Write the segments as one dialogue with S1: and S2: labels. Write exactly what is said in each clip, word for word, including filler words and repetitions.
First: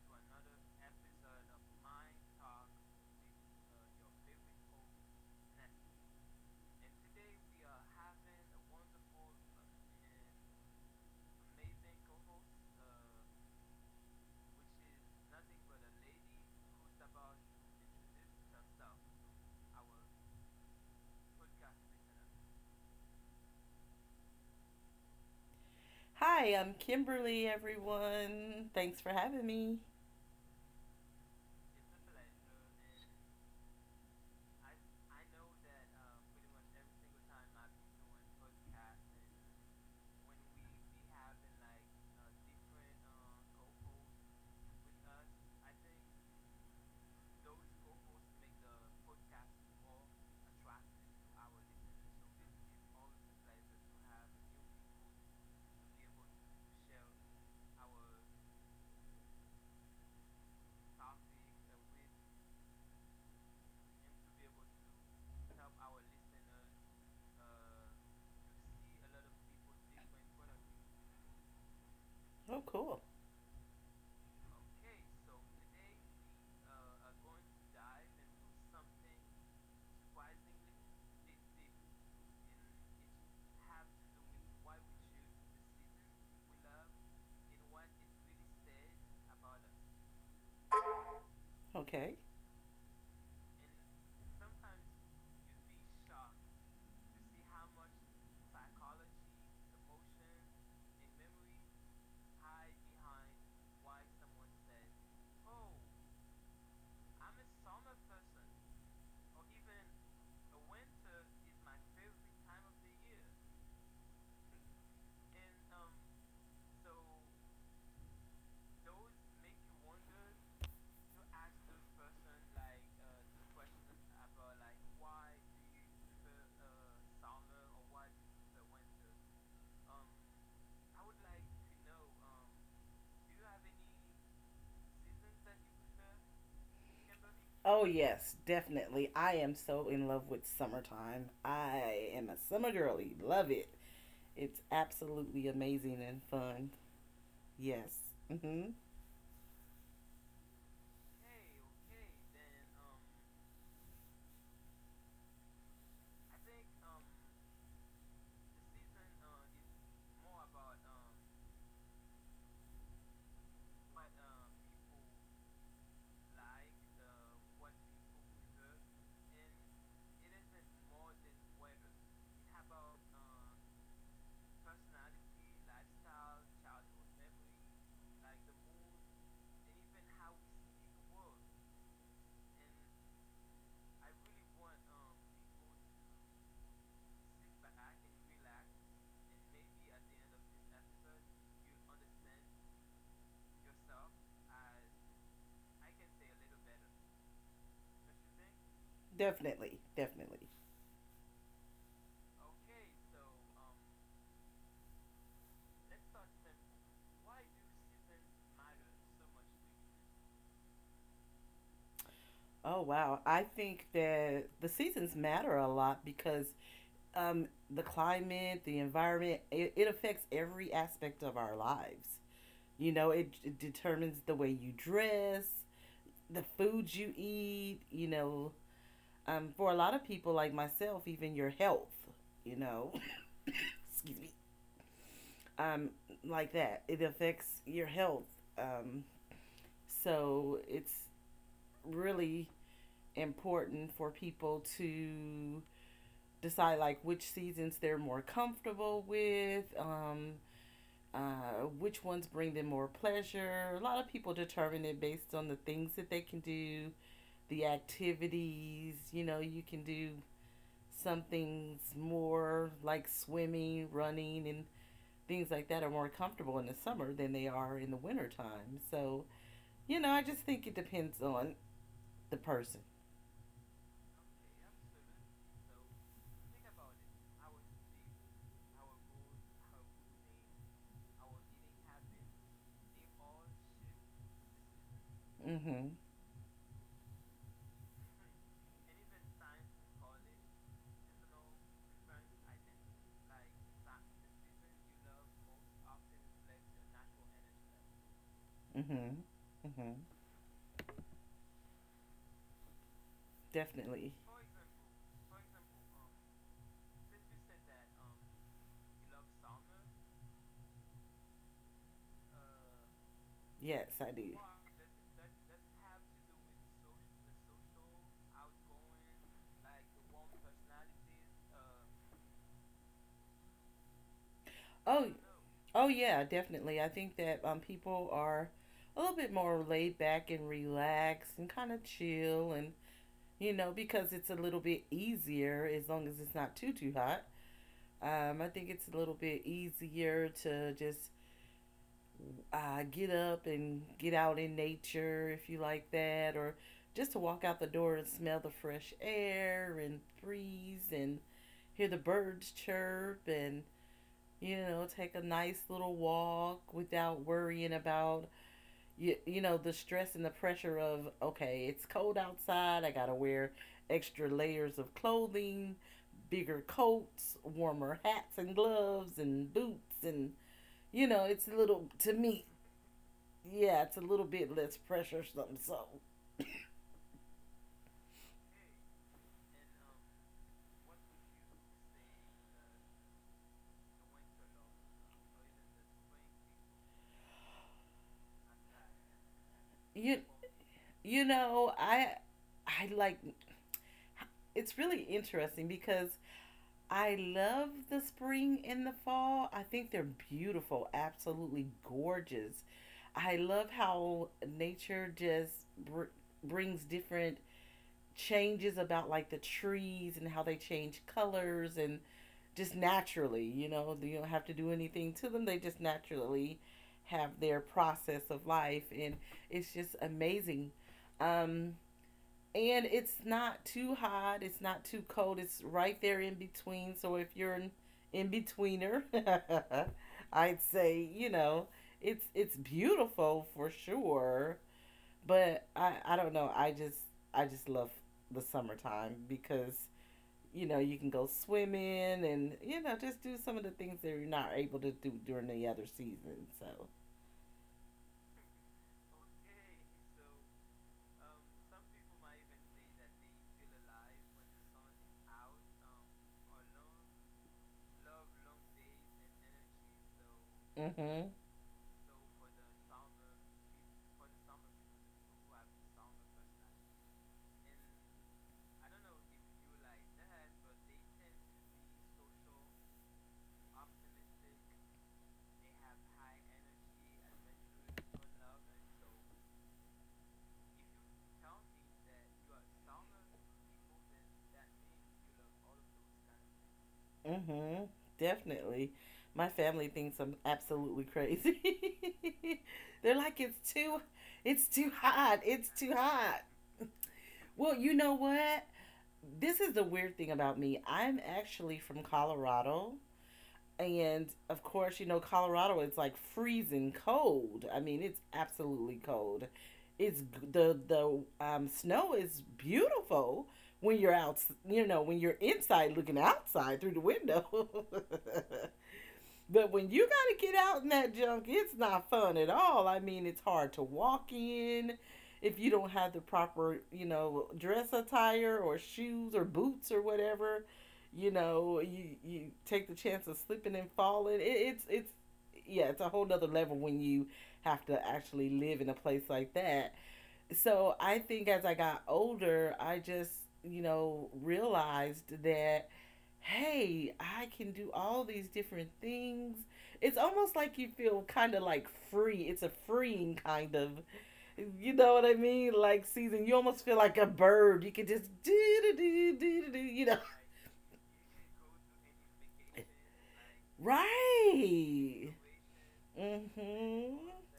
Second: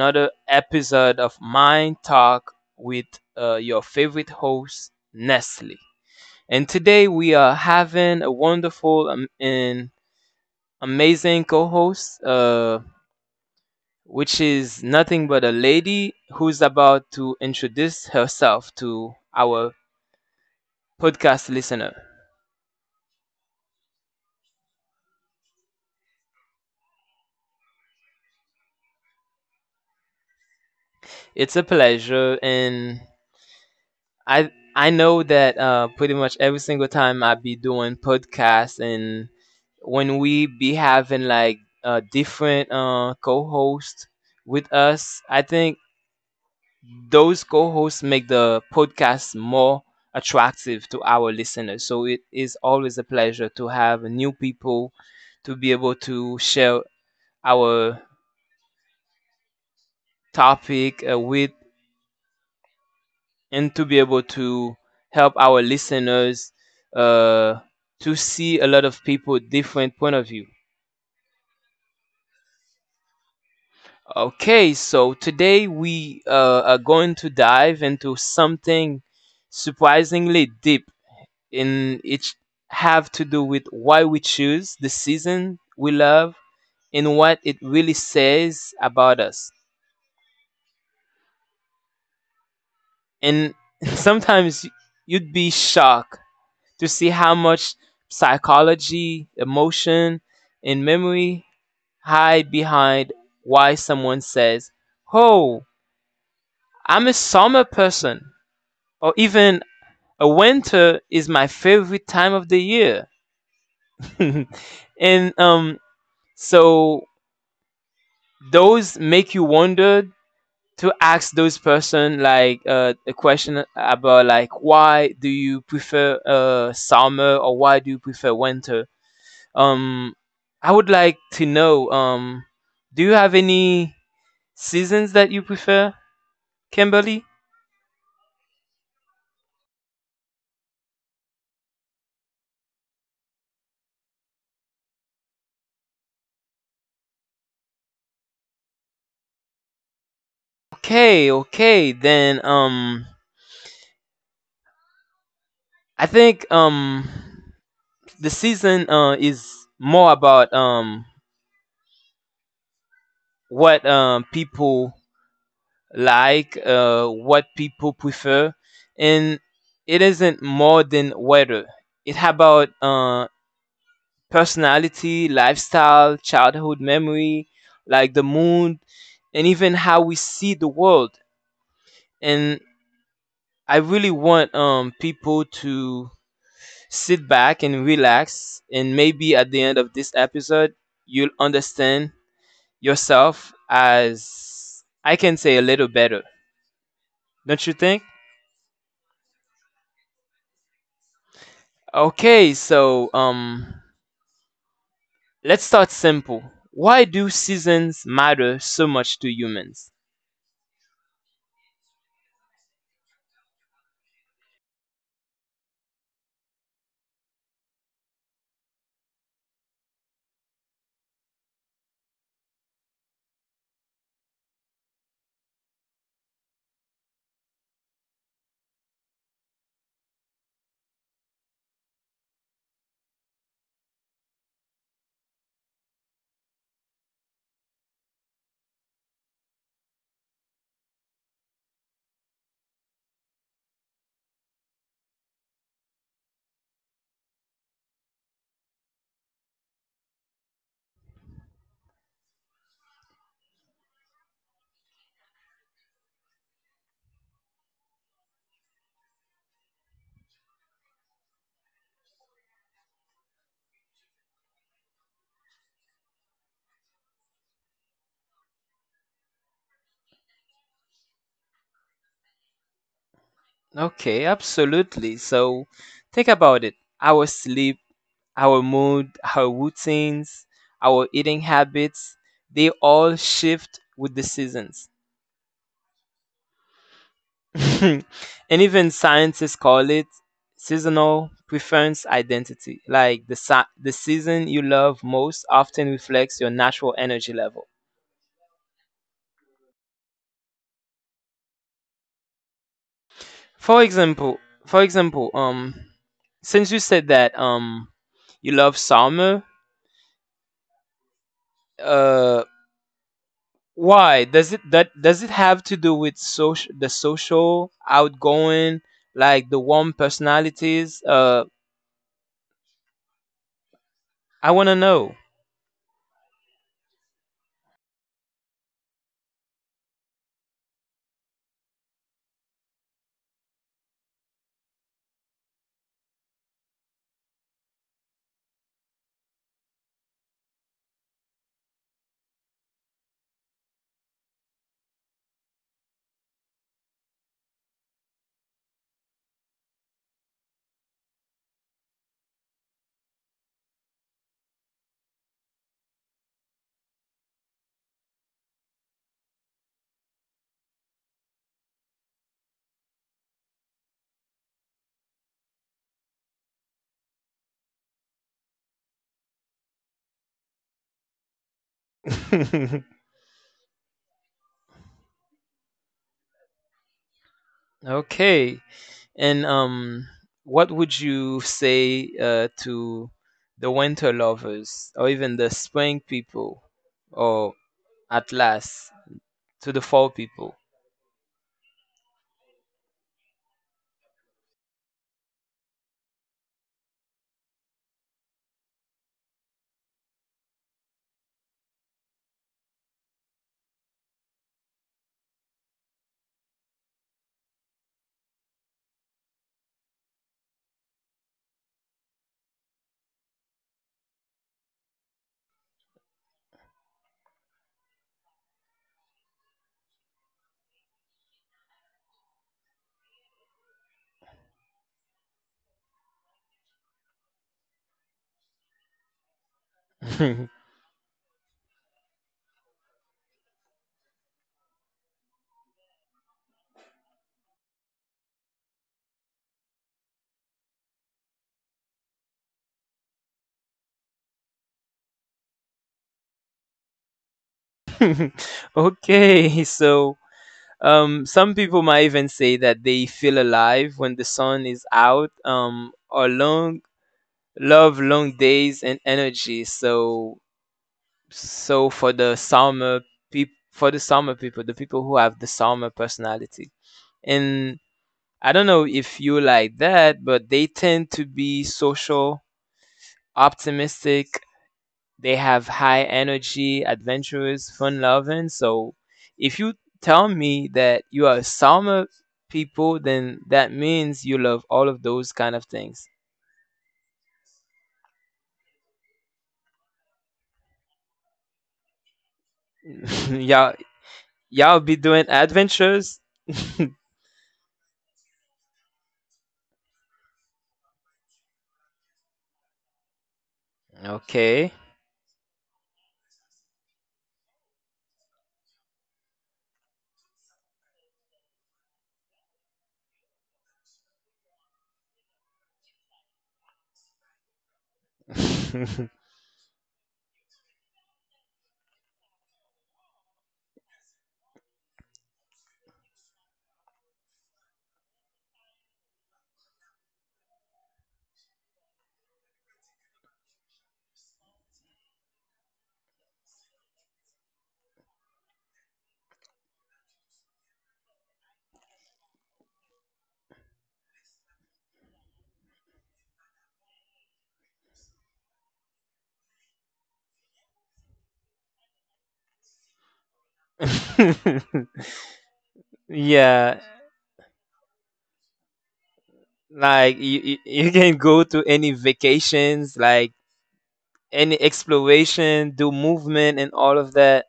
S1: another episode of Mind Talk with uh, your favorite host, Nestle. And today we are having a wonderful um, and amazing co host, uh, which is nothing but a lady who's about to introduce herself to our podcast listener.
S2: Hi, I'm Kimberly, everyone. Thanks for having me.
S1: It's a pleasure, and I I know that uh, pretty much every single time I be doing podcasts and when we be having like uh, different uh, co-hosts with us, I think those co-hosts make the podcast more attractive to our listeners. So it is always a pleasure to have new people to be able to share our topic uh, with and to be able to help our listeners uh, to see a lot of people different point of view.
S2: Oh, cool.
S1: Okay, so today we uh, are going to dive into something surprisingly deep in it, have to do with why we choose the season we love and what it really says about us.
S2: Okay.
S1: And sometimes you'd be shocked to see how much psychology, emotion, and memory hide behind why someone says, "Oh, I'm a summer person," or even Uh, winter is my favorite time of the year. and um so those make you wonder to ask those person like uh, a question about like why do you prefer uh summer or why do you prefer winter um I would like to know um do you have any seasons that you prefer, Kimberly?
S2: Oh, yes, definitely. I am so in love with summertime. I am a summer girly. Love it. It's absolutely amazing and fun. Yes. hmm
S1: Okay okay then, um I think um the season uh, is more about um, what um, people like, uh, what people prefer, and it isn't more than weather. It about uh, personality, lifestyle, childhood memory, like the moon, and even how we see the world. And I really want um, people to sit back and relax, and maybe at the end of this episode, you'll understand yourself as I can say a little better, don't you think?
S2: Definitely. Definitely.
S1: Okay, so um, let's start simple. Why do seasons matter so much to humans?
S2: Oh, wow. I think that the seasons matter a lot because um, the climate, the environment, it, it affects every aspect of our lives. You know, it, it determines the way you dress, the foods you eat, you know, um, for a lot of people like myself, even your health, you know, excuse me, um, like that. It affects your health. Um, so it's really important for people to decide like which seasons they're more comfortable with, um, uh, which ones bring them more pleasure. A lot of people determine it based on the things that they can do, the activities. You know, you can do some things more like swimming, running, and things like that are more comfortable in the summer than they are in the winter time. So, you know, I just think it depends on the person.
S1: Okay, absolutely. So think about it. Our sleep, our mood, our routines, our eating habits, they all shift with the seasons.
S2: Mhm.
S1: And even scientists call it seasonal preference identity. Like the si- the season you love most often reflects your natural energy level.
S2: Mhm. Mhm.
S1: For
S2: Definitely.
S1: example, for example, um, since you said that um, you love summer, uh,
S2: Yes, I
S1: why
S2: did.
S1: does it that does it have to do with social the social outgoing like the warm personalities? Uh, I wanna
S2: Oh,
S1: know.
S2: oh yeah, definitely. I think that um, people are a little bit more laid back and relaxed and kind of chill, and you know, because it's a little bit easier as long as it's not too too hot. Um, I think it's a little bit easier to just uh, get up and get out in nature if you like that, or just to walk out the door and smell the fresh air and breeze and hear the birds chirp and, you know, take a nice little walk without worrying about you, you know, the stress and the pressure of, okay, it's cold outside, I gotta wear extra layers of clothing, bigger coats, warmer hats and gloves and boots, and you know, it's a little, to me, yeah, it's a little bit less pressure or something. So
S1: Okay. And um, what would you say uh, to the winter lovers, or even the spring people, or at last to the
S2: you
S1: fall people?
S2: you know, I I like, it's really interesting because I love the spring and the fall. I think they're beautiful, absolutely gorgeous. I love how nature just br- brings different changes about like the trees and how they change colors, and just naturally, you know, you don't have to do anything to them. They just naturally have their process of life, and it's just amazing. Um and it's not too hot, it's not too cold. It's right there in between. So if you're an in betweener, I'd say, you know, it's it's beautiful for sure. But I, I don't know. I just, I just love the summertime because, you know, you can go swimming and you know just do some of the things that you're not able to do during the other season. So
S1: Okay, so um, some people might even say that they feel alive when the sun is out, um, or long love long days and energy. So
S2: mhm,
S1: so for the Salma peop for the Salma people, the people who have the Salma personality, and I don't know if you like that, but they tend to be social, optimistic. They have high energy, adventurous, fun loving. So if you tell me that you are Salma people, then that means you love all of those kind of things.
S2: mhm, definitely. My family thinks I'm absolutely crazy. They're like, it's
S1: Y'all,
S2: too it's
S1: y'all
S2: too
S1: be doing
S2: hot. It's too
S1: adventures.
S2: hot. Well, you know what? This is the weird thing about me. I'm actually from Colorado, and of
S1: Okay.
S2: course, you know, Colorado, it's like freezing cold. I mean, it's absolutely cold. It's, the the um, snow is beautiful when you're out, you know, when you're inside looking outside through the window. But when you got to get out in that junk, it's not fun at all. I mean, it's hard to walk in if you don't have the proper, you know, dress attire or shoes or boots or whatever. You know, you you take the chance of slipping and falling. It, it's it's yeah, it's a whole nother level when you have to actually live in a place like that. So I think as I got older, I just, you know, realized that, hey, I can do all these different things. It's almost like you feel kind of like free. It's a freeing kind of, you know what I mean? Like season, you almost
S1: Yeah,
S2: feel like a bird. You can just do do do do do, you know.
S1: like you, you you can go to any vacations, like any
S2: Right.
S1: exploration, do movement and all
S2: Mhm.
S1: of that.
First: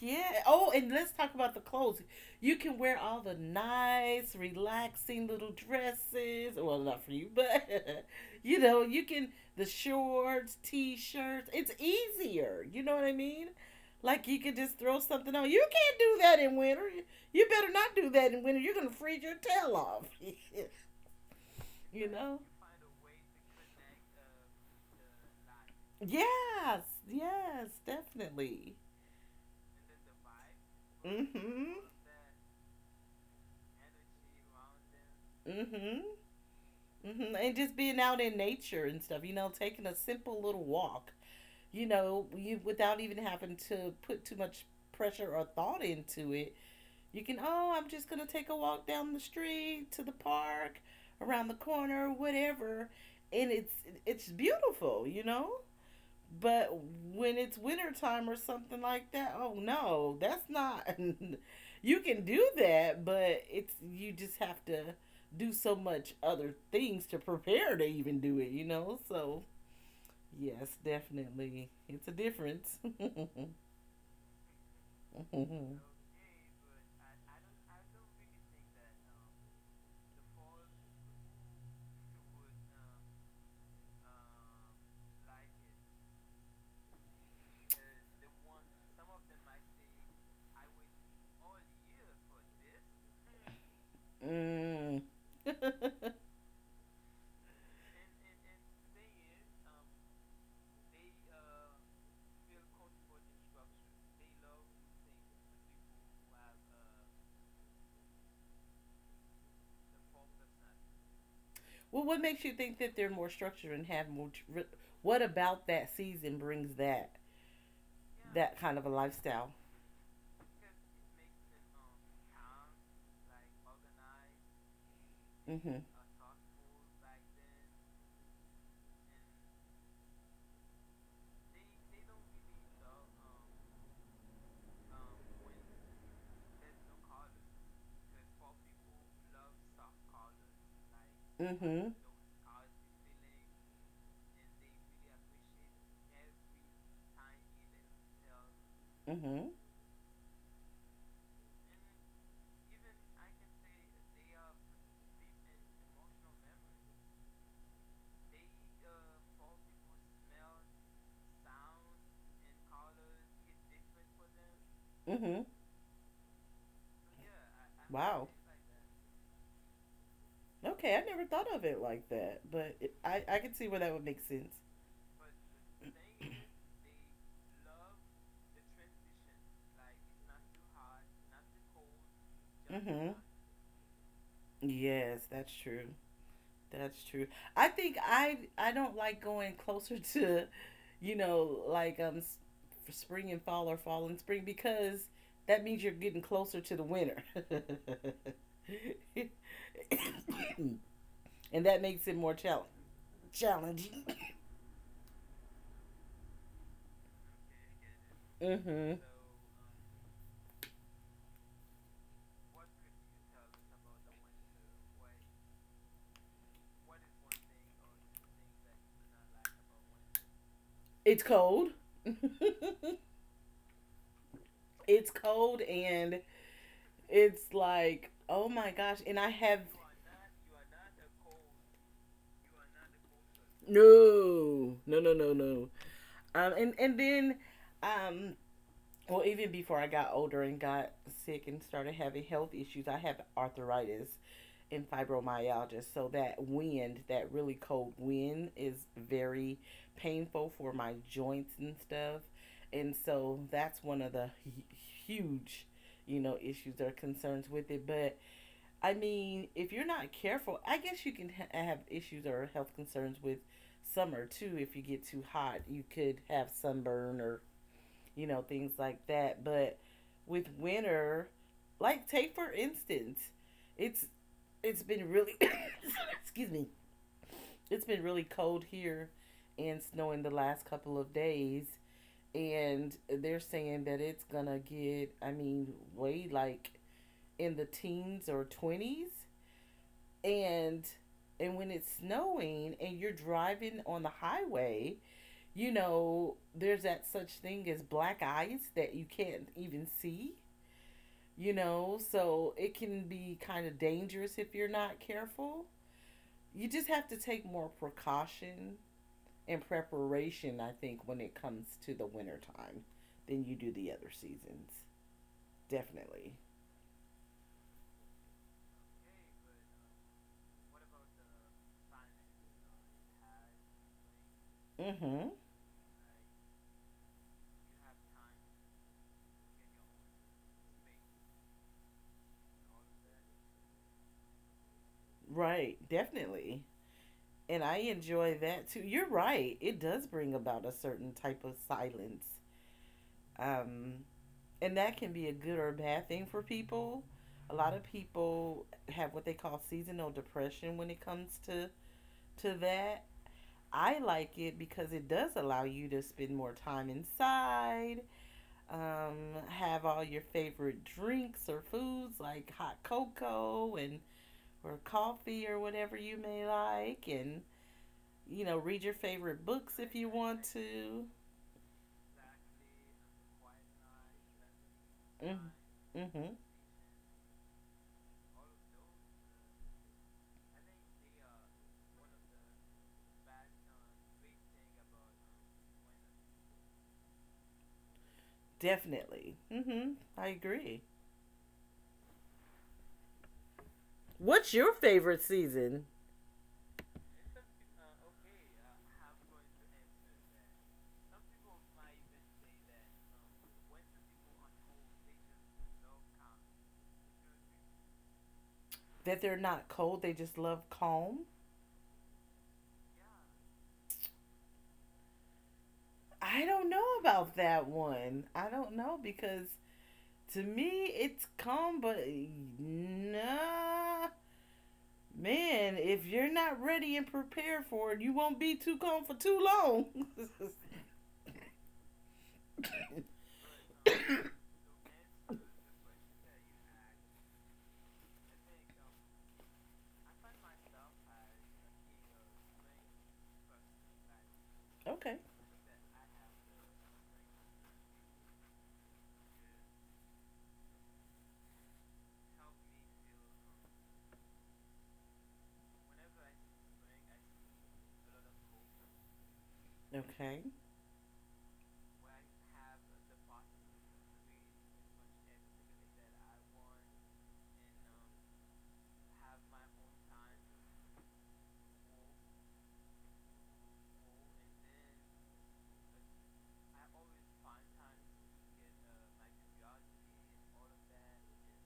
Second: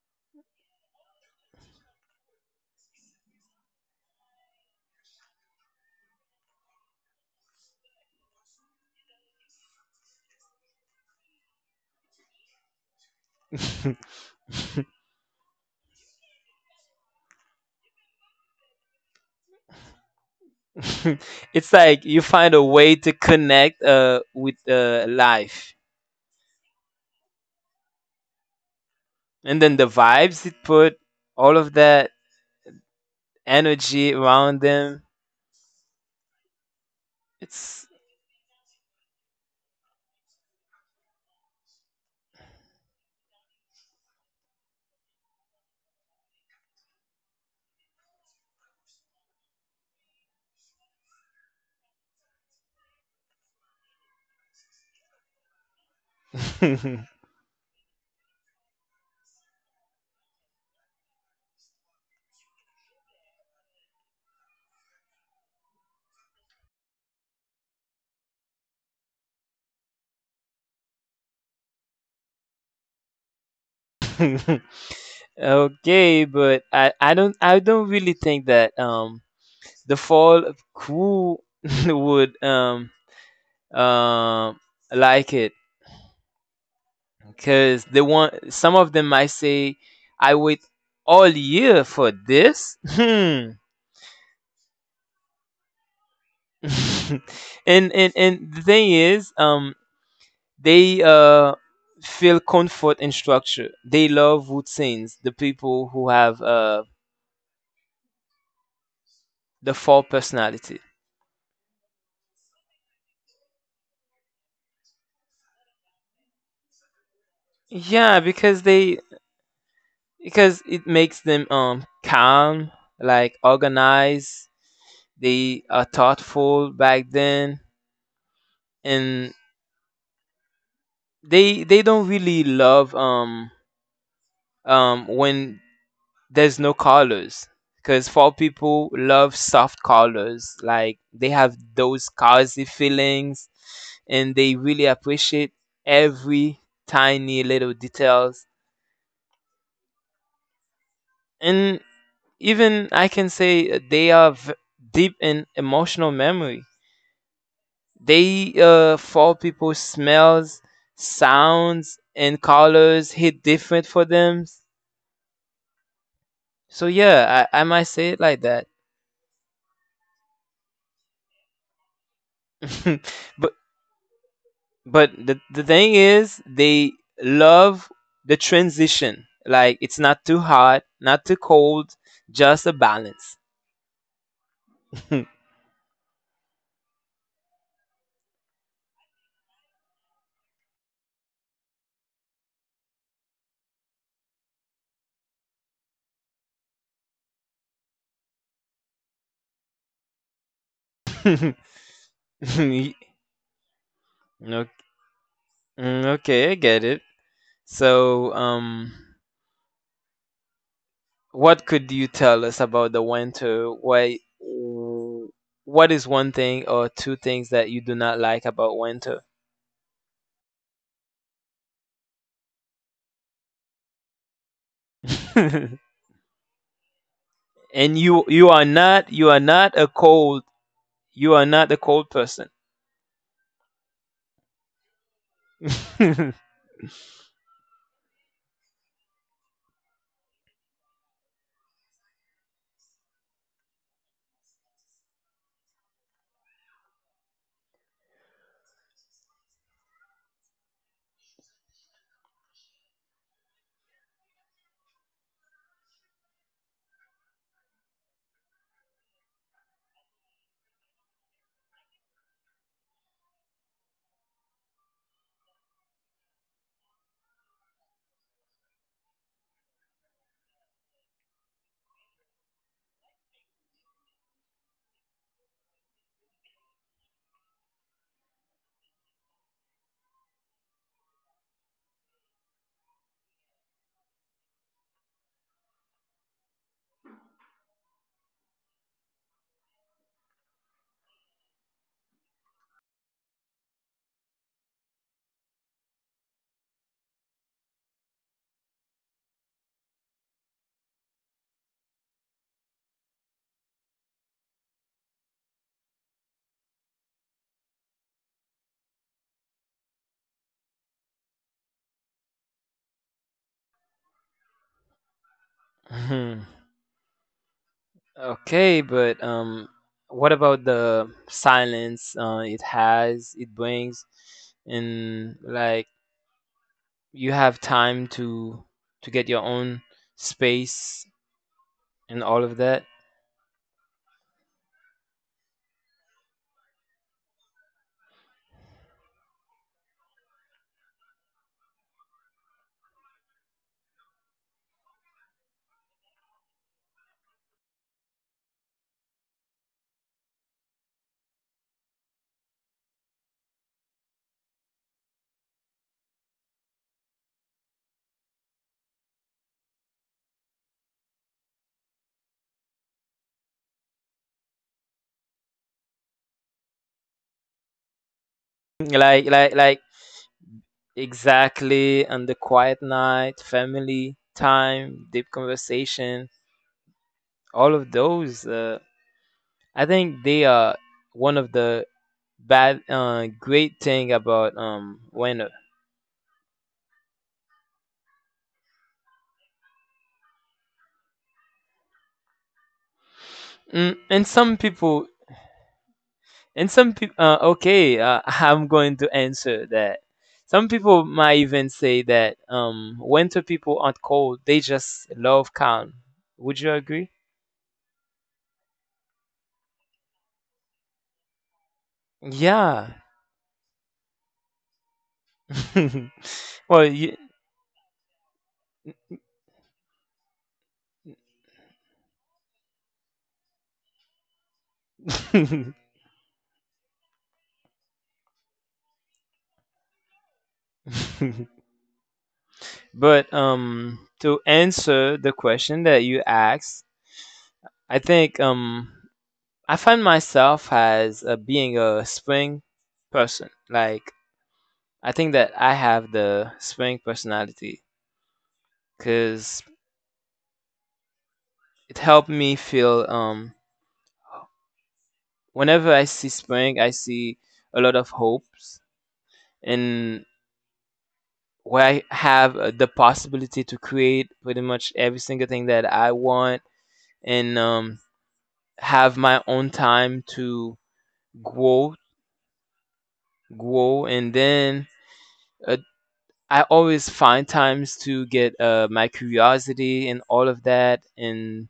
S2: Yeah. Oh, and let's talk about the clothes. You can wear all the nice, relaxing little dresses. Well, not for you, but you know, you can, the shorts, t-shirts. It's easier. You know what I mean? Like you could just throw something on. You can't do that in winter. You better not do that in winter. You're gonna freeze your tail off.
S1: It's like
S2: you
S1: you
S2: know?
S1: find a way to connect uh with uh life.
S2: Yes, yes, definitely.
S1: And then the vibes it put, all
S2: Mhm.
S1: of that energy around them.
S2: Mhm. Mhm. And just
S1: It's
S2: being out in nature and stuff, you know, taking a simple little walk, you know, you without even having to put too much pressure or thought into it. You can, oh, I'm just going to take a walk down the street to the park, around the corner, whatever. And it's it's beautiful, you know? But when it's winter time or something like that, oh no, that's not. you can do that, but it's, you just have to do so much other things to prepare to even do it, you know? So, yes, definitely. It's a difference. mm.
S1: okay, but I I don't I don't really think that um the fall of cool would um um like it because they want some of them might say I wait all year for this hmm
S2: well,
S1: And and and the thing is, um they uh feel comfort in structure, they love routines, the people who have uh the four personality,
S2: what makes you think that they're more structured and have more? tr- What about that season brings that?
S1: yeah,
S2: That
S1: because
S2: kind of a
S1: they,
S2: lifestyle.
S1: because it makes them um calm, like organized. They are
S2: Mhm.
S1: thoughtful back then, and they they don't really love um um when there's no colors, because fall people love soft colors, like they have
S2: Mhm.
S1: those cozy feelings, and they really appreciate every tiny little details,
S2: Mhm.
S1: and even I can say they are v- deep in emotional memory. They, uh fall people, smells, sounds and colors hit different for them.
S2: Mhm.
S1: So yeah, I, I might say it
S2: Wow.
S1: like that.
S2: Okay, I never thought of it like that, but it, I I
S1: but
S2: can see where that would make sense.
S1: but the, the thing is they love the transition. Like it's not too hot, not too cold, just a balance.
S2: Mhm. Yes, that's true. That's true. I think I I don't like going closer to, you know, like um s- for spring and fall or fall and spring because that means you're getting closer to the winter. and that makes
S1: Ye-
S2: it more challenging.
S1: no-
S2: Challenging.
S1: mm, okay, I get it. So um
S2: Mm-hmm.
S1: what could you tell us about the winter? Why what is one thing or two things that you do not like about winter?
S2: It's cold. it's
S1: And
S2: cold and it's
S1: you you are
S2: like, oh
S1: not you
S2: my
S1: are
S2: gosh.
S1: not
S2: And
S1: a
S2: I have
S1: cold you are not a cold person.
S2: no, no, no, no, no. Um, and and then, um, well, even before I got older and got sick and started having health issues, I have arthritis, in fibromyalgia. So that wind, that really cold wind, is very painful for my joints and stuff. And so that's one of the huge, you know, issues or concerns with it. But I mean, if you're not careful, I guess you can ha- have issues or health concerns with summer too. If you get too hot, you could have sunburn or, you know, things like that. But with winter, like take for instance, it's it's been really excuse me, it's been really cold here and snowing the last couple of days, and they're saying that it's gonna get, I mean, way like in the teens or twenties. and and when it's snowing and you're driving on the highway, you know, there's that such thing as black ice that you can't even see, you know, so it can be kind of dangerous if you're not careful. You just have to take more precaution and preparation, I think, when it comes to the winter time than you do the other seasons.
S1: Mhm.
S2: Definitely.
S1: Okay, but um, what about the silence uh, it has, it brings, and
S2: Mm-hmm.
S1: like you have time to to get your own space and all of that.
S2: Right, definitely. And I enjoy that too. You're right. It does bring about a certain type of silence. Um, and that can be a good or a bad thing for people. A lot of people have what they call seasonal depression when it comes to to that. I like it because it does allow you to spend more time inside, um, have all your favorite drinks or foods like hot cocoa and, or coffee or whatever you may like, and you know, read your
S1: Like like
S2: favorite
S1: like
S2: books if you want to.
S1: exactly on the quiet night, family time, deep
S2: Mm,
S1: conversation,
S2: mm-hmm.
S1: all of those. Uh, I think they are one of the bad uh, great thing about um winter.
S2: Definitely. Mm-hmm. I agree.
S1: mm, and some
S2: What's your
S1: people,
S2: favorite season?
S1: and some people, uh, okay uh, I'm going to answer that. Some people might even say that um winter people aren't cold, they just love calm. Would you agree?
S2: That they're not cold, they just love calm.
S1: Yeah.
S2: I don't
S1: Well,
S2: know
S1: you
S2: about that one. I don't know because to me, it's calm, but nah, man, if you're not ready and prepared for it, you won't be too calm for too long.
S1: but um to answer the question that you asked, I think um I find myself as uh, being a spring person. Like I
S2: okay,
S1: think that I have the spring personality because it helped me feel. Um, whenever I see spring, I see a lot of hopes, and
S2: okay,
S1: where I have uh, the possibility to create pretty much every single thing that I want, and um, have my own time to grow, grow, and then, uh, I always find times to get uh, my curiosity and all of that, and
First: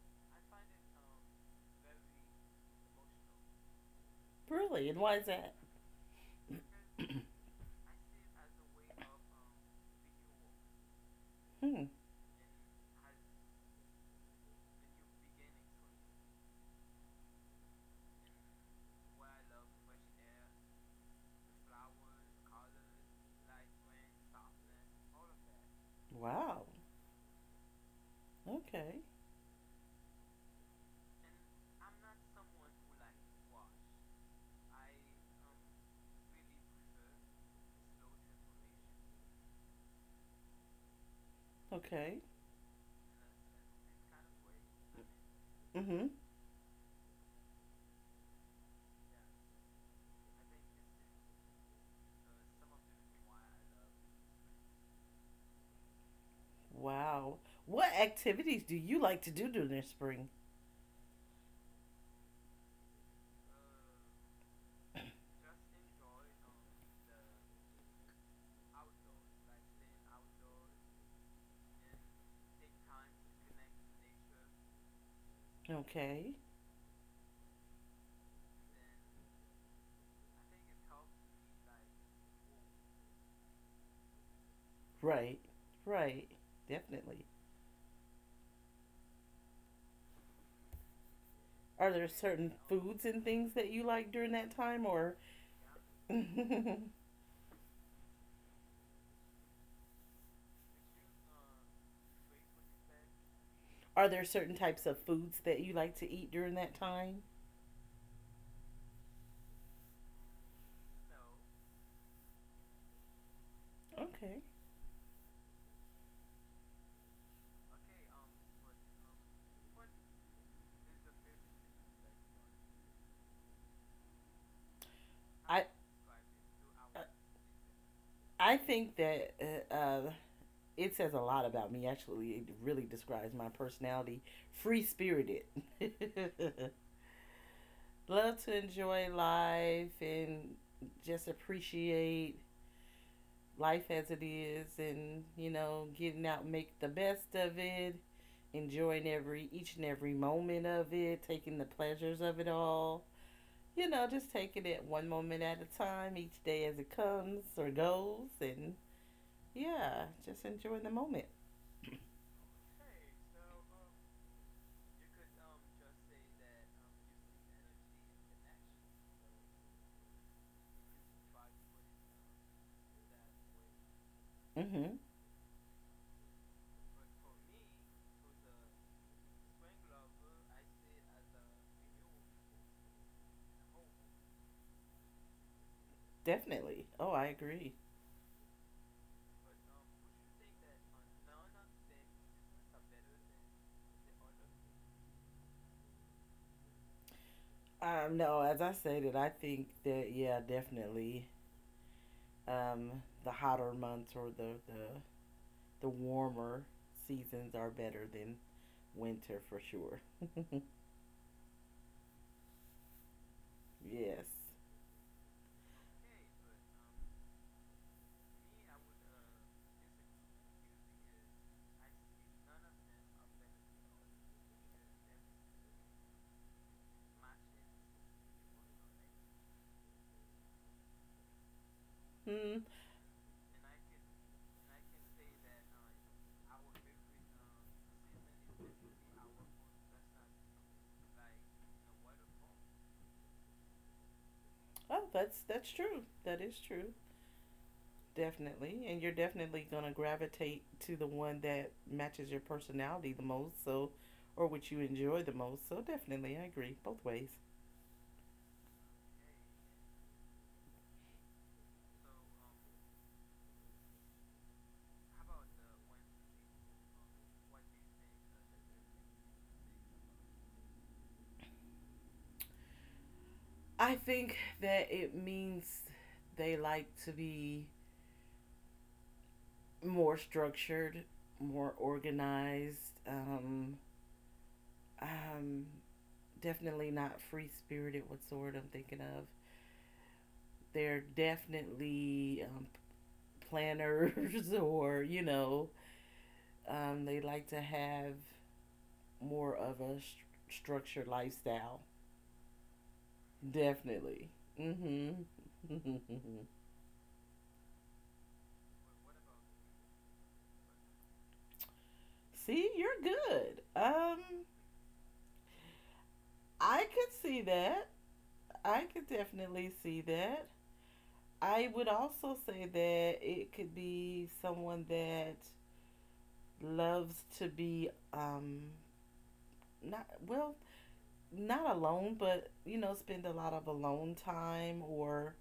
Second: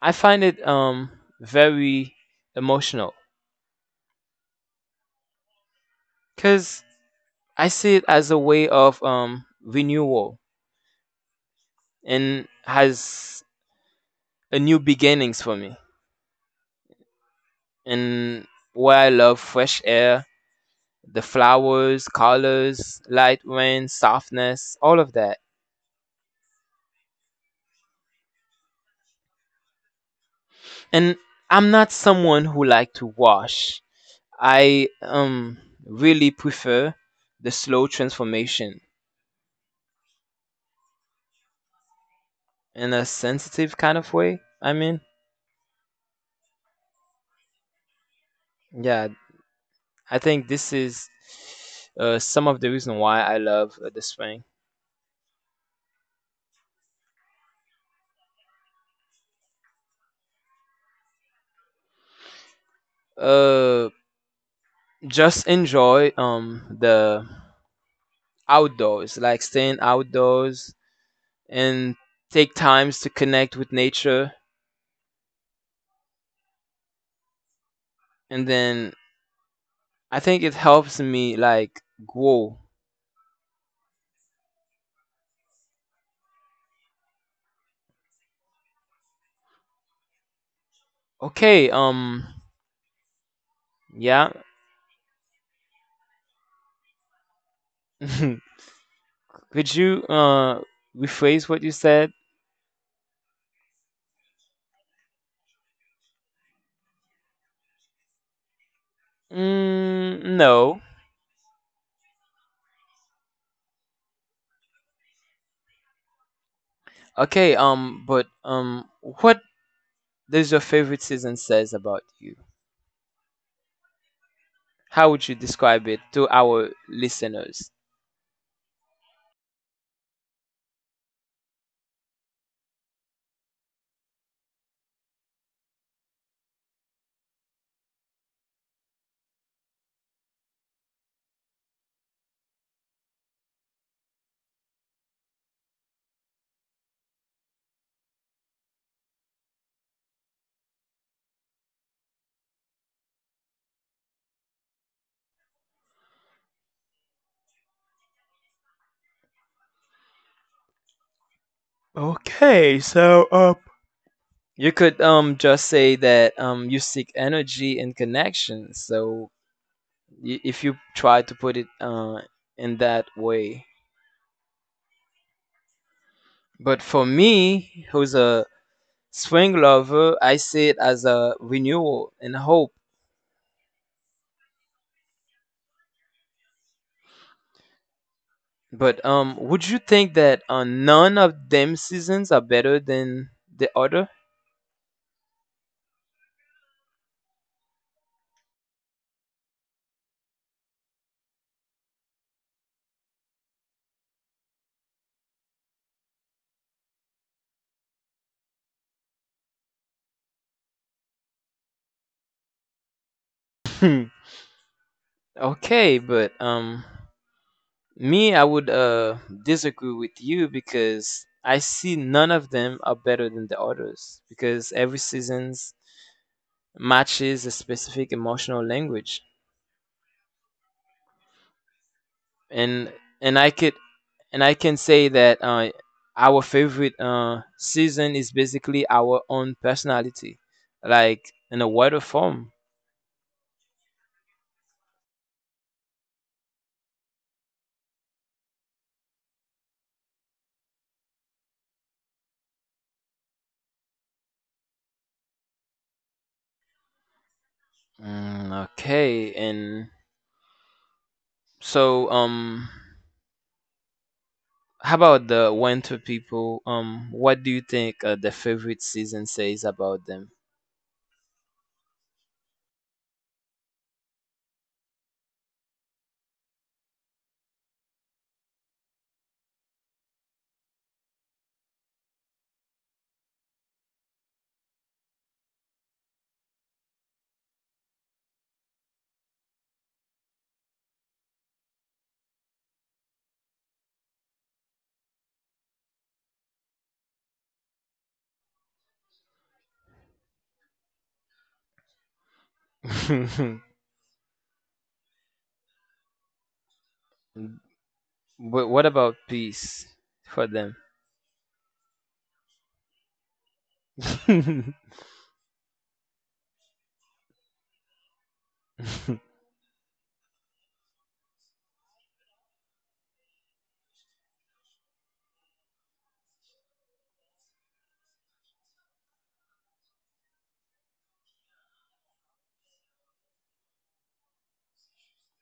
S1: I find it um, very emotional
S2: really, and why is that?
S1: because I see it as a way of um, renewal
S2: Hmm.
S1: and has a new beginnings for me. And where I love fresh air, the flowers, colors, light rain, softness, all of that.
S2: Wow. Okay.
S1: And I'm not someone who like to wash. I um really prefer the slow transformation
S2: Okay.
S1: in a sensitive kind of way. I mean,
S2: Mhm.
S1: yeah, I think this is uh, some of the reason why I love uh, the spring.
S2: Wow. What activities do you like to do during the spring?
S1: Uh, just enjoy um the outdoors, like staying outdoors and take times to connect with nature,
S2: Okay.
S1: and then I think it helps me like grow.
S2: Right. Right. Definitely.
S1: Okay,
S2: Are there
S1: um,
S2: certain foods and things that you like
S1: yeah.
S2: during that time, or?
S1: Could you uh rephrase what you said?
S2: Are there certain types of foods that you like to eat during that time?
S1: Mm, no.
S2: Okay.
S1: Okay, um, but um, what does your favorite season says about you? How would you
S2: I
S1: describe it to our
S2: I-
S1: listeners?
S2: think that uh, uh, it says a lot about me. Actually, it really describes my personality. Free spirited. Love to enjoy life and just appreciate life as it is, and you know, getting out, and make the best of it, enjoying every each and every moment of it, taking the pleasures of it all, you know, just taking it one moment at a time, each day as it comes or goes, and yeah, just enjoying the moment.
S1: Okay. You could um just say that um you seek energy and connection. So y- if you try to put it uh in that way.
S2: Mm-hmm.
S1: But for me, who's a swing lover, I see it as a renewal and hope.
S2: Definitely. Oh, I agree.
S1: But um, would you think that uh, none of them seasons are better than the other?
S2: Um, no, as I stated, I think that yeah, definitely. Um, the hotter months or the the the warmer seasons are better than winter for sure.
S1: Hmm.
S2: yes.
S1: Okay, but um, me, I would uh disagree with you because I see none of them are better than the others because every seasons matches a specific emotional language,
S2: Hmm.
S1: and and I could, and I can say that uh, our favorite uh season is basically our own personality, like in a wider form.
S2: Oh, that's that's true. That is true. Definitely. And you're definitely going to gravitate to the one that matches your personality the most, so, or what you enjoy the most. So definitely, I agree both ways.
S1: Mm, okay, and so um, how about the winter people? Um, what do you think uh, the favorite season says about them?
S2: I think that it means they like to be more structured, more organized, um, um definitely not free spirited. What sort I'm thinking of? They're definitely um, planners, or you know, um, they like to have more of a st- structured lifestyle. Definitely. Mhm.
S1: But what about peace for them?
S2: See, you're good. Um I could see that. I could definitely see that. I would also say that it could be someone that loves to be um not well, not alone, but you know, spend a lot of alone time or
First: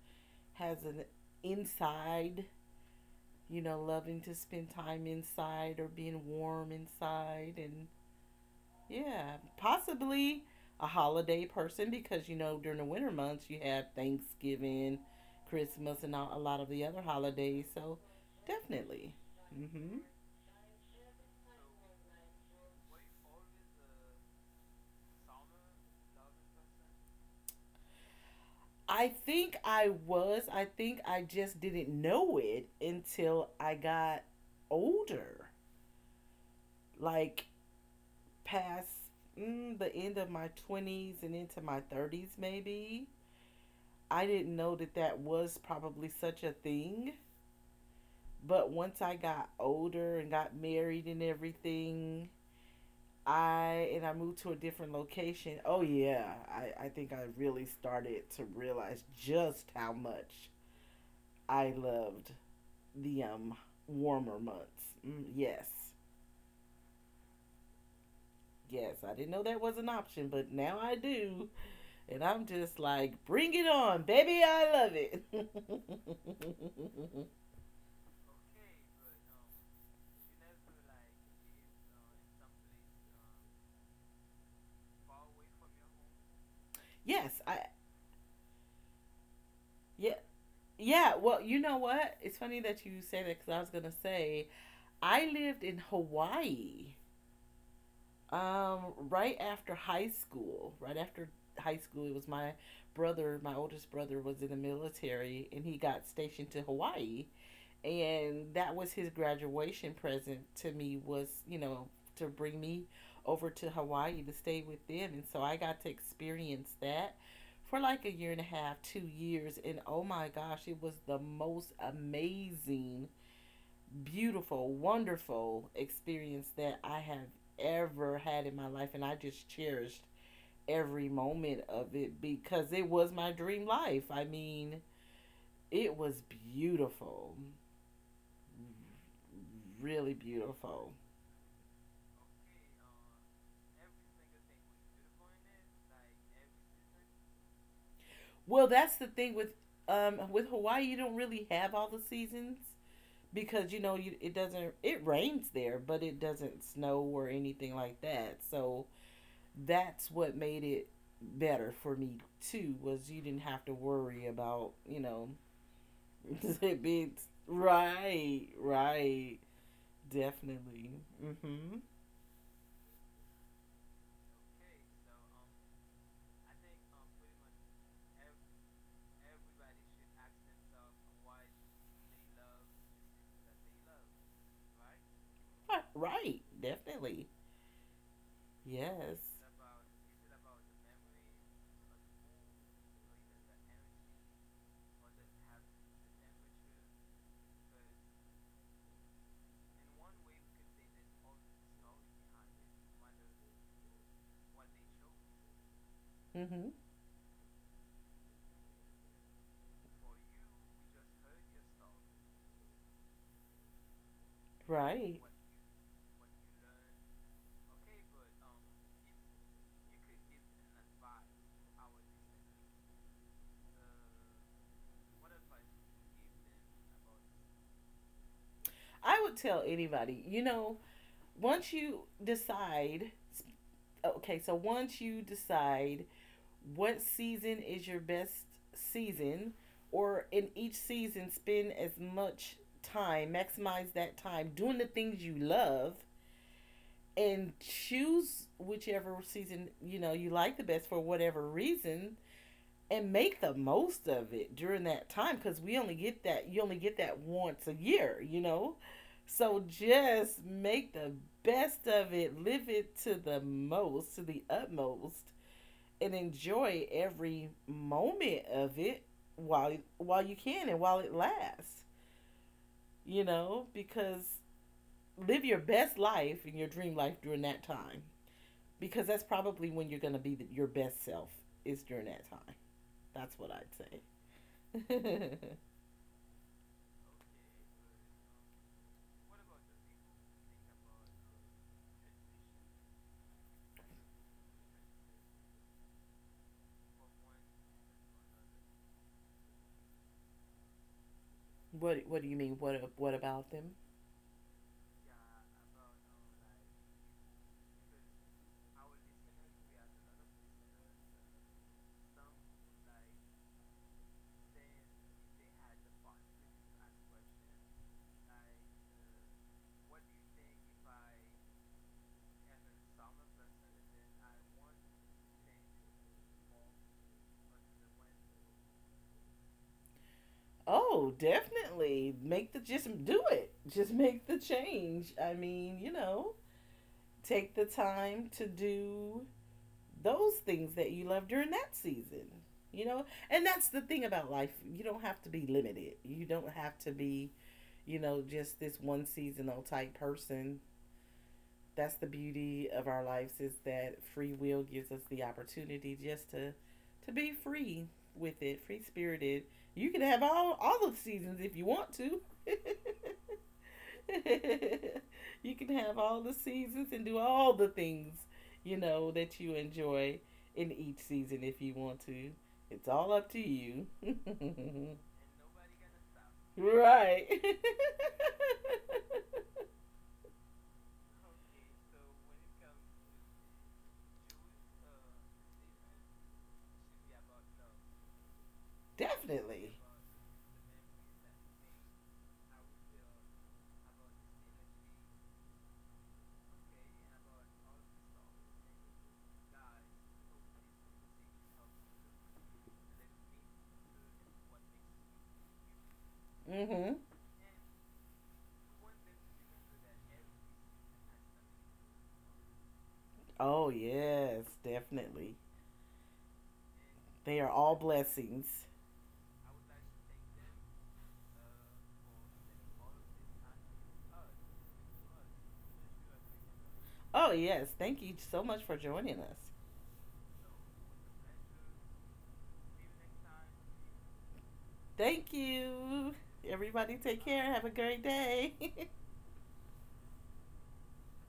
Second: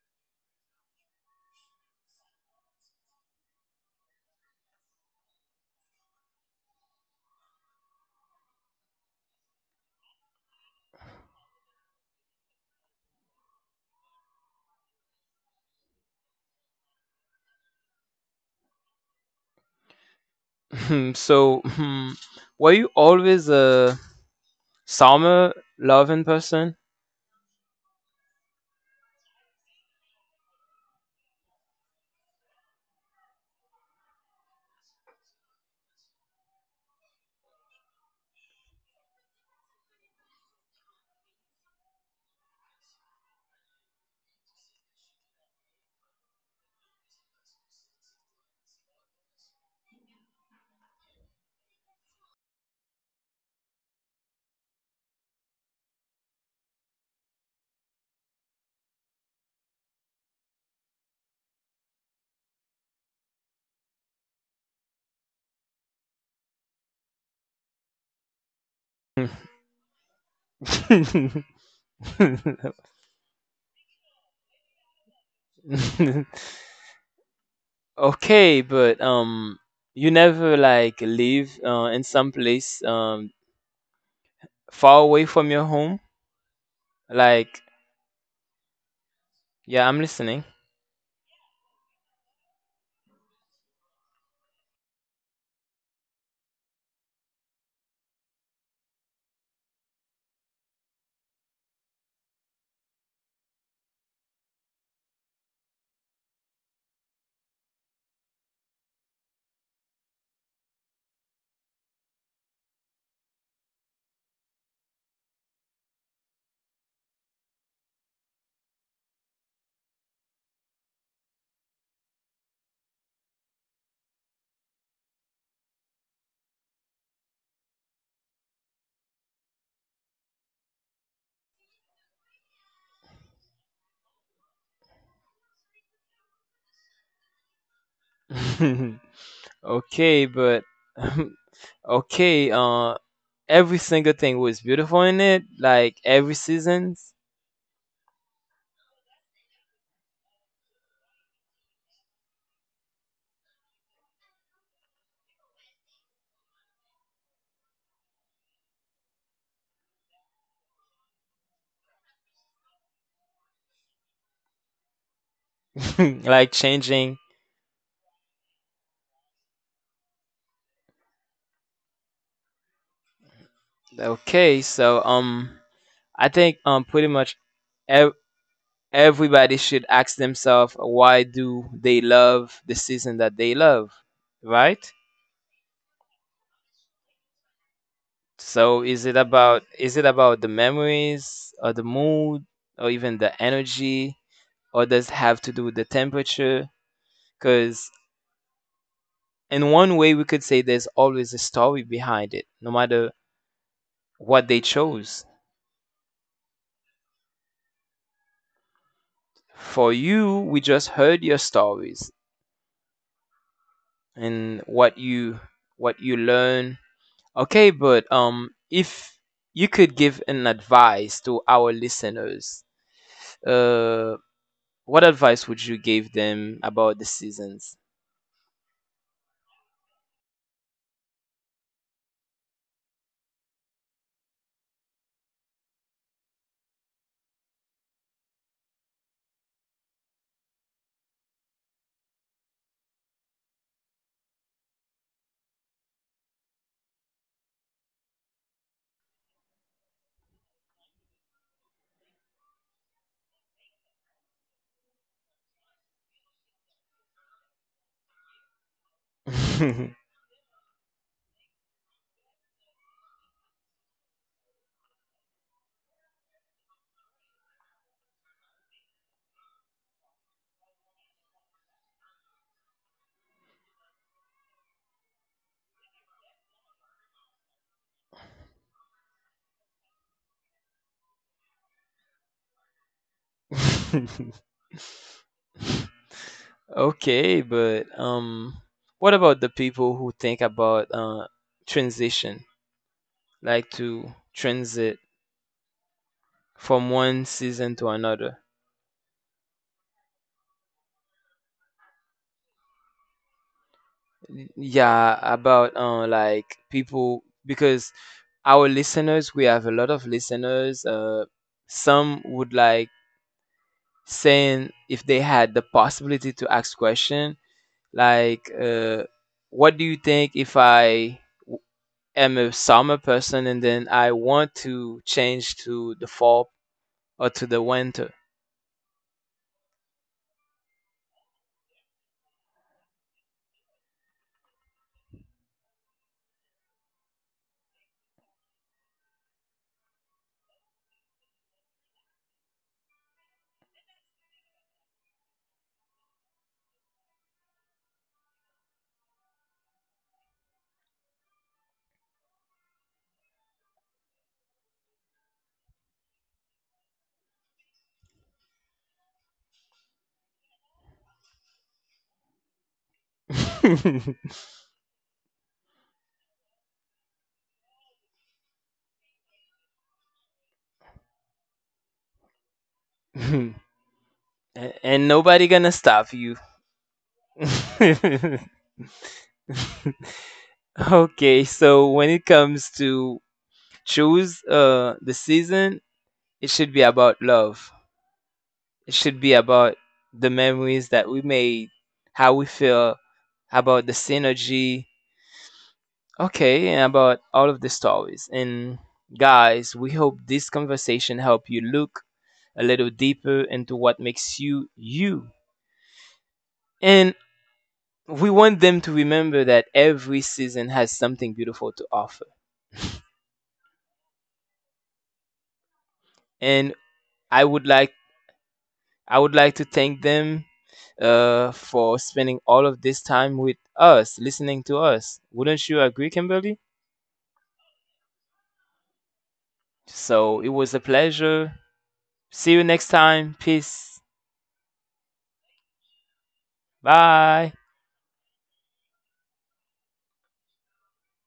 S2: has an inside, you know, loving to spend time inside or being warm inside. And yeah, possibly a holiday person because, you know, during the winter months, you have Thanksgiving, Christmas, and all, a lot of the other holidays. So definitely. Mm-hmm.
S1: So, hmm, were you always a summer loving person?
S2: I think I was. I think I just didn't know it until I got older, like past mm, the end of my twenties and into my thirties, maybe I didn't know that that was probably such a thing. But once I got older and got married and everything, I and I moved to a different location. Oh yeah, I, I think I really started to realize just how much I loved the um warmer months. Mm, yes, yes, I didn't know that was an option, but now I do, and I'm just like, bring it on, baby, I love it.
S1: Okay, but um, you never like live uh, in some place um far away from your home.
S2: Yes, I
S1: Like, yeah, I'm
S2: yeah,
S1: listening.
S2: yeah, well, you know what? It's funny that you say that because I was gonna say I lived in Hawaii um, right after high school. Right after high school, it was my brother, my oldest brother, was in the military and he got stationed to Hawaii, and that was his graduation present to me, was, you know, to bring me over to Hawaii to stay with them. And so I got to experience that for like a year and a half, two years, and oh my gosh, it was the most amazing, beautiful, wonderful experience that I have ever had in my life. And I just cherished every moment of it because it was my dream life. I mean, it was beautiful. Really
S1: Okay, but
S2: beautiful.
S1: okay, uh, every single thing was beautiful in it. Like every seasons,
S2: Well, that's the thing with um with Hawaii, you don't really have all the seasons, because you know, you, it doesn't, it rains there, but it doesn't snow or anything like that. So that's what made it better for me too, was you didn't have to worry about, you know,
S1: like
S2: it being
S1: changing.
S2: right, right, definitely, mm-hmm,
S1: Okay, so um, I think um, pretty much ev- everybody should ask themselves why do they love the season that they love, right?
S2: right, right, definitely.
S1: So is it
S2: Yes.
S1: about is it about the memories or the mood or even the energy or does it have to do with the temperature? Because in one way we could say there's always a story behind it, no matter what they chose.
S2: Mm-hmm.
S1: For you, we just heard your stories and what
S2: Right.
S1: you what you learn. Okay, but um if you could give an advice to our listeners, uh what advice would you give them about the seasons?
S2: I would tell anybody, you know, once you decide, okay, so once you decide what season is your best season, or in each season, spend as much time, maximize that time doing the things you love, and choose whichever season you know you like the best for whatever reason, and make the most of it during that time, because we only get that you only get that once a year, you know, so just make the best of it, live it to the most, to the utmost, and enjoy every moment of it while while you can and while it lasts, you know, because live your best life and your dream life during that time, because that's probably when you're going to be the, your best self, is during that time. That's what I'd say.
S1: Okay, but um, what about the people who think about uh transition, like to transit from one season to another?
S2: What What do you mean? What What about them?
S1: Yeah, about uh, like people, because our listeners, we have a lot of listeners. Uh, some would like saying if they had the possibility to ask question like, uh, what do you think if I w- am a summer person and then I want to change to the fall or to the winter?
S2: Oh, definitely make the, just do it. Just make the change. I mean, you know, take the time to do those things that you love during that season. You know, and that's the thing about life. You don't have to be limited. You don't have to be, you know, just this one seasonal type person. That's the beauty of our lives, is that free will gives us the opportunity just to to be free with it, free spirited. You can have all all the seasons if you want to. You can have all the seasons and do all the things, you know, that you enjoy in each season if you want to. It's all up to
S1: A-
S2: you.
S1: and nobody gonna stop you.
S2: Right.
S1: Okay, so when it comes to choose uh the season, it should be about love. It should be about
S2: Definitely.
S1: the memories that we made, how we feel about the synergy, okay, and about all of the stories. And guys, we hope this conversation help you look a little deeper into what makes you you.
S2: Mhm.
S1: And we want them to remember that every season has something beautiful to offer,
S2: Oh, yes, definitely.
S1: and
S2: They
S1: i
S2: are
S1: would
S2: all
S1: like
S2: blessings.
S1: I would like to thank them uh, for spending all of this time with us listening to us. Wouldn't you agree, Kimberly?
S2: Oh, yes. Thank you so much for joining us.
S1: So it was a pleasure. See you next time. Peace.
S2: Thank you. Everybody, take care.
S1: Bye.
S2: Have a great day.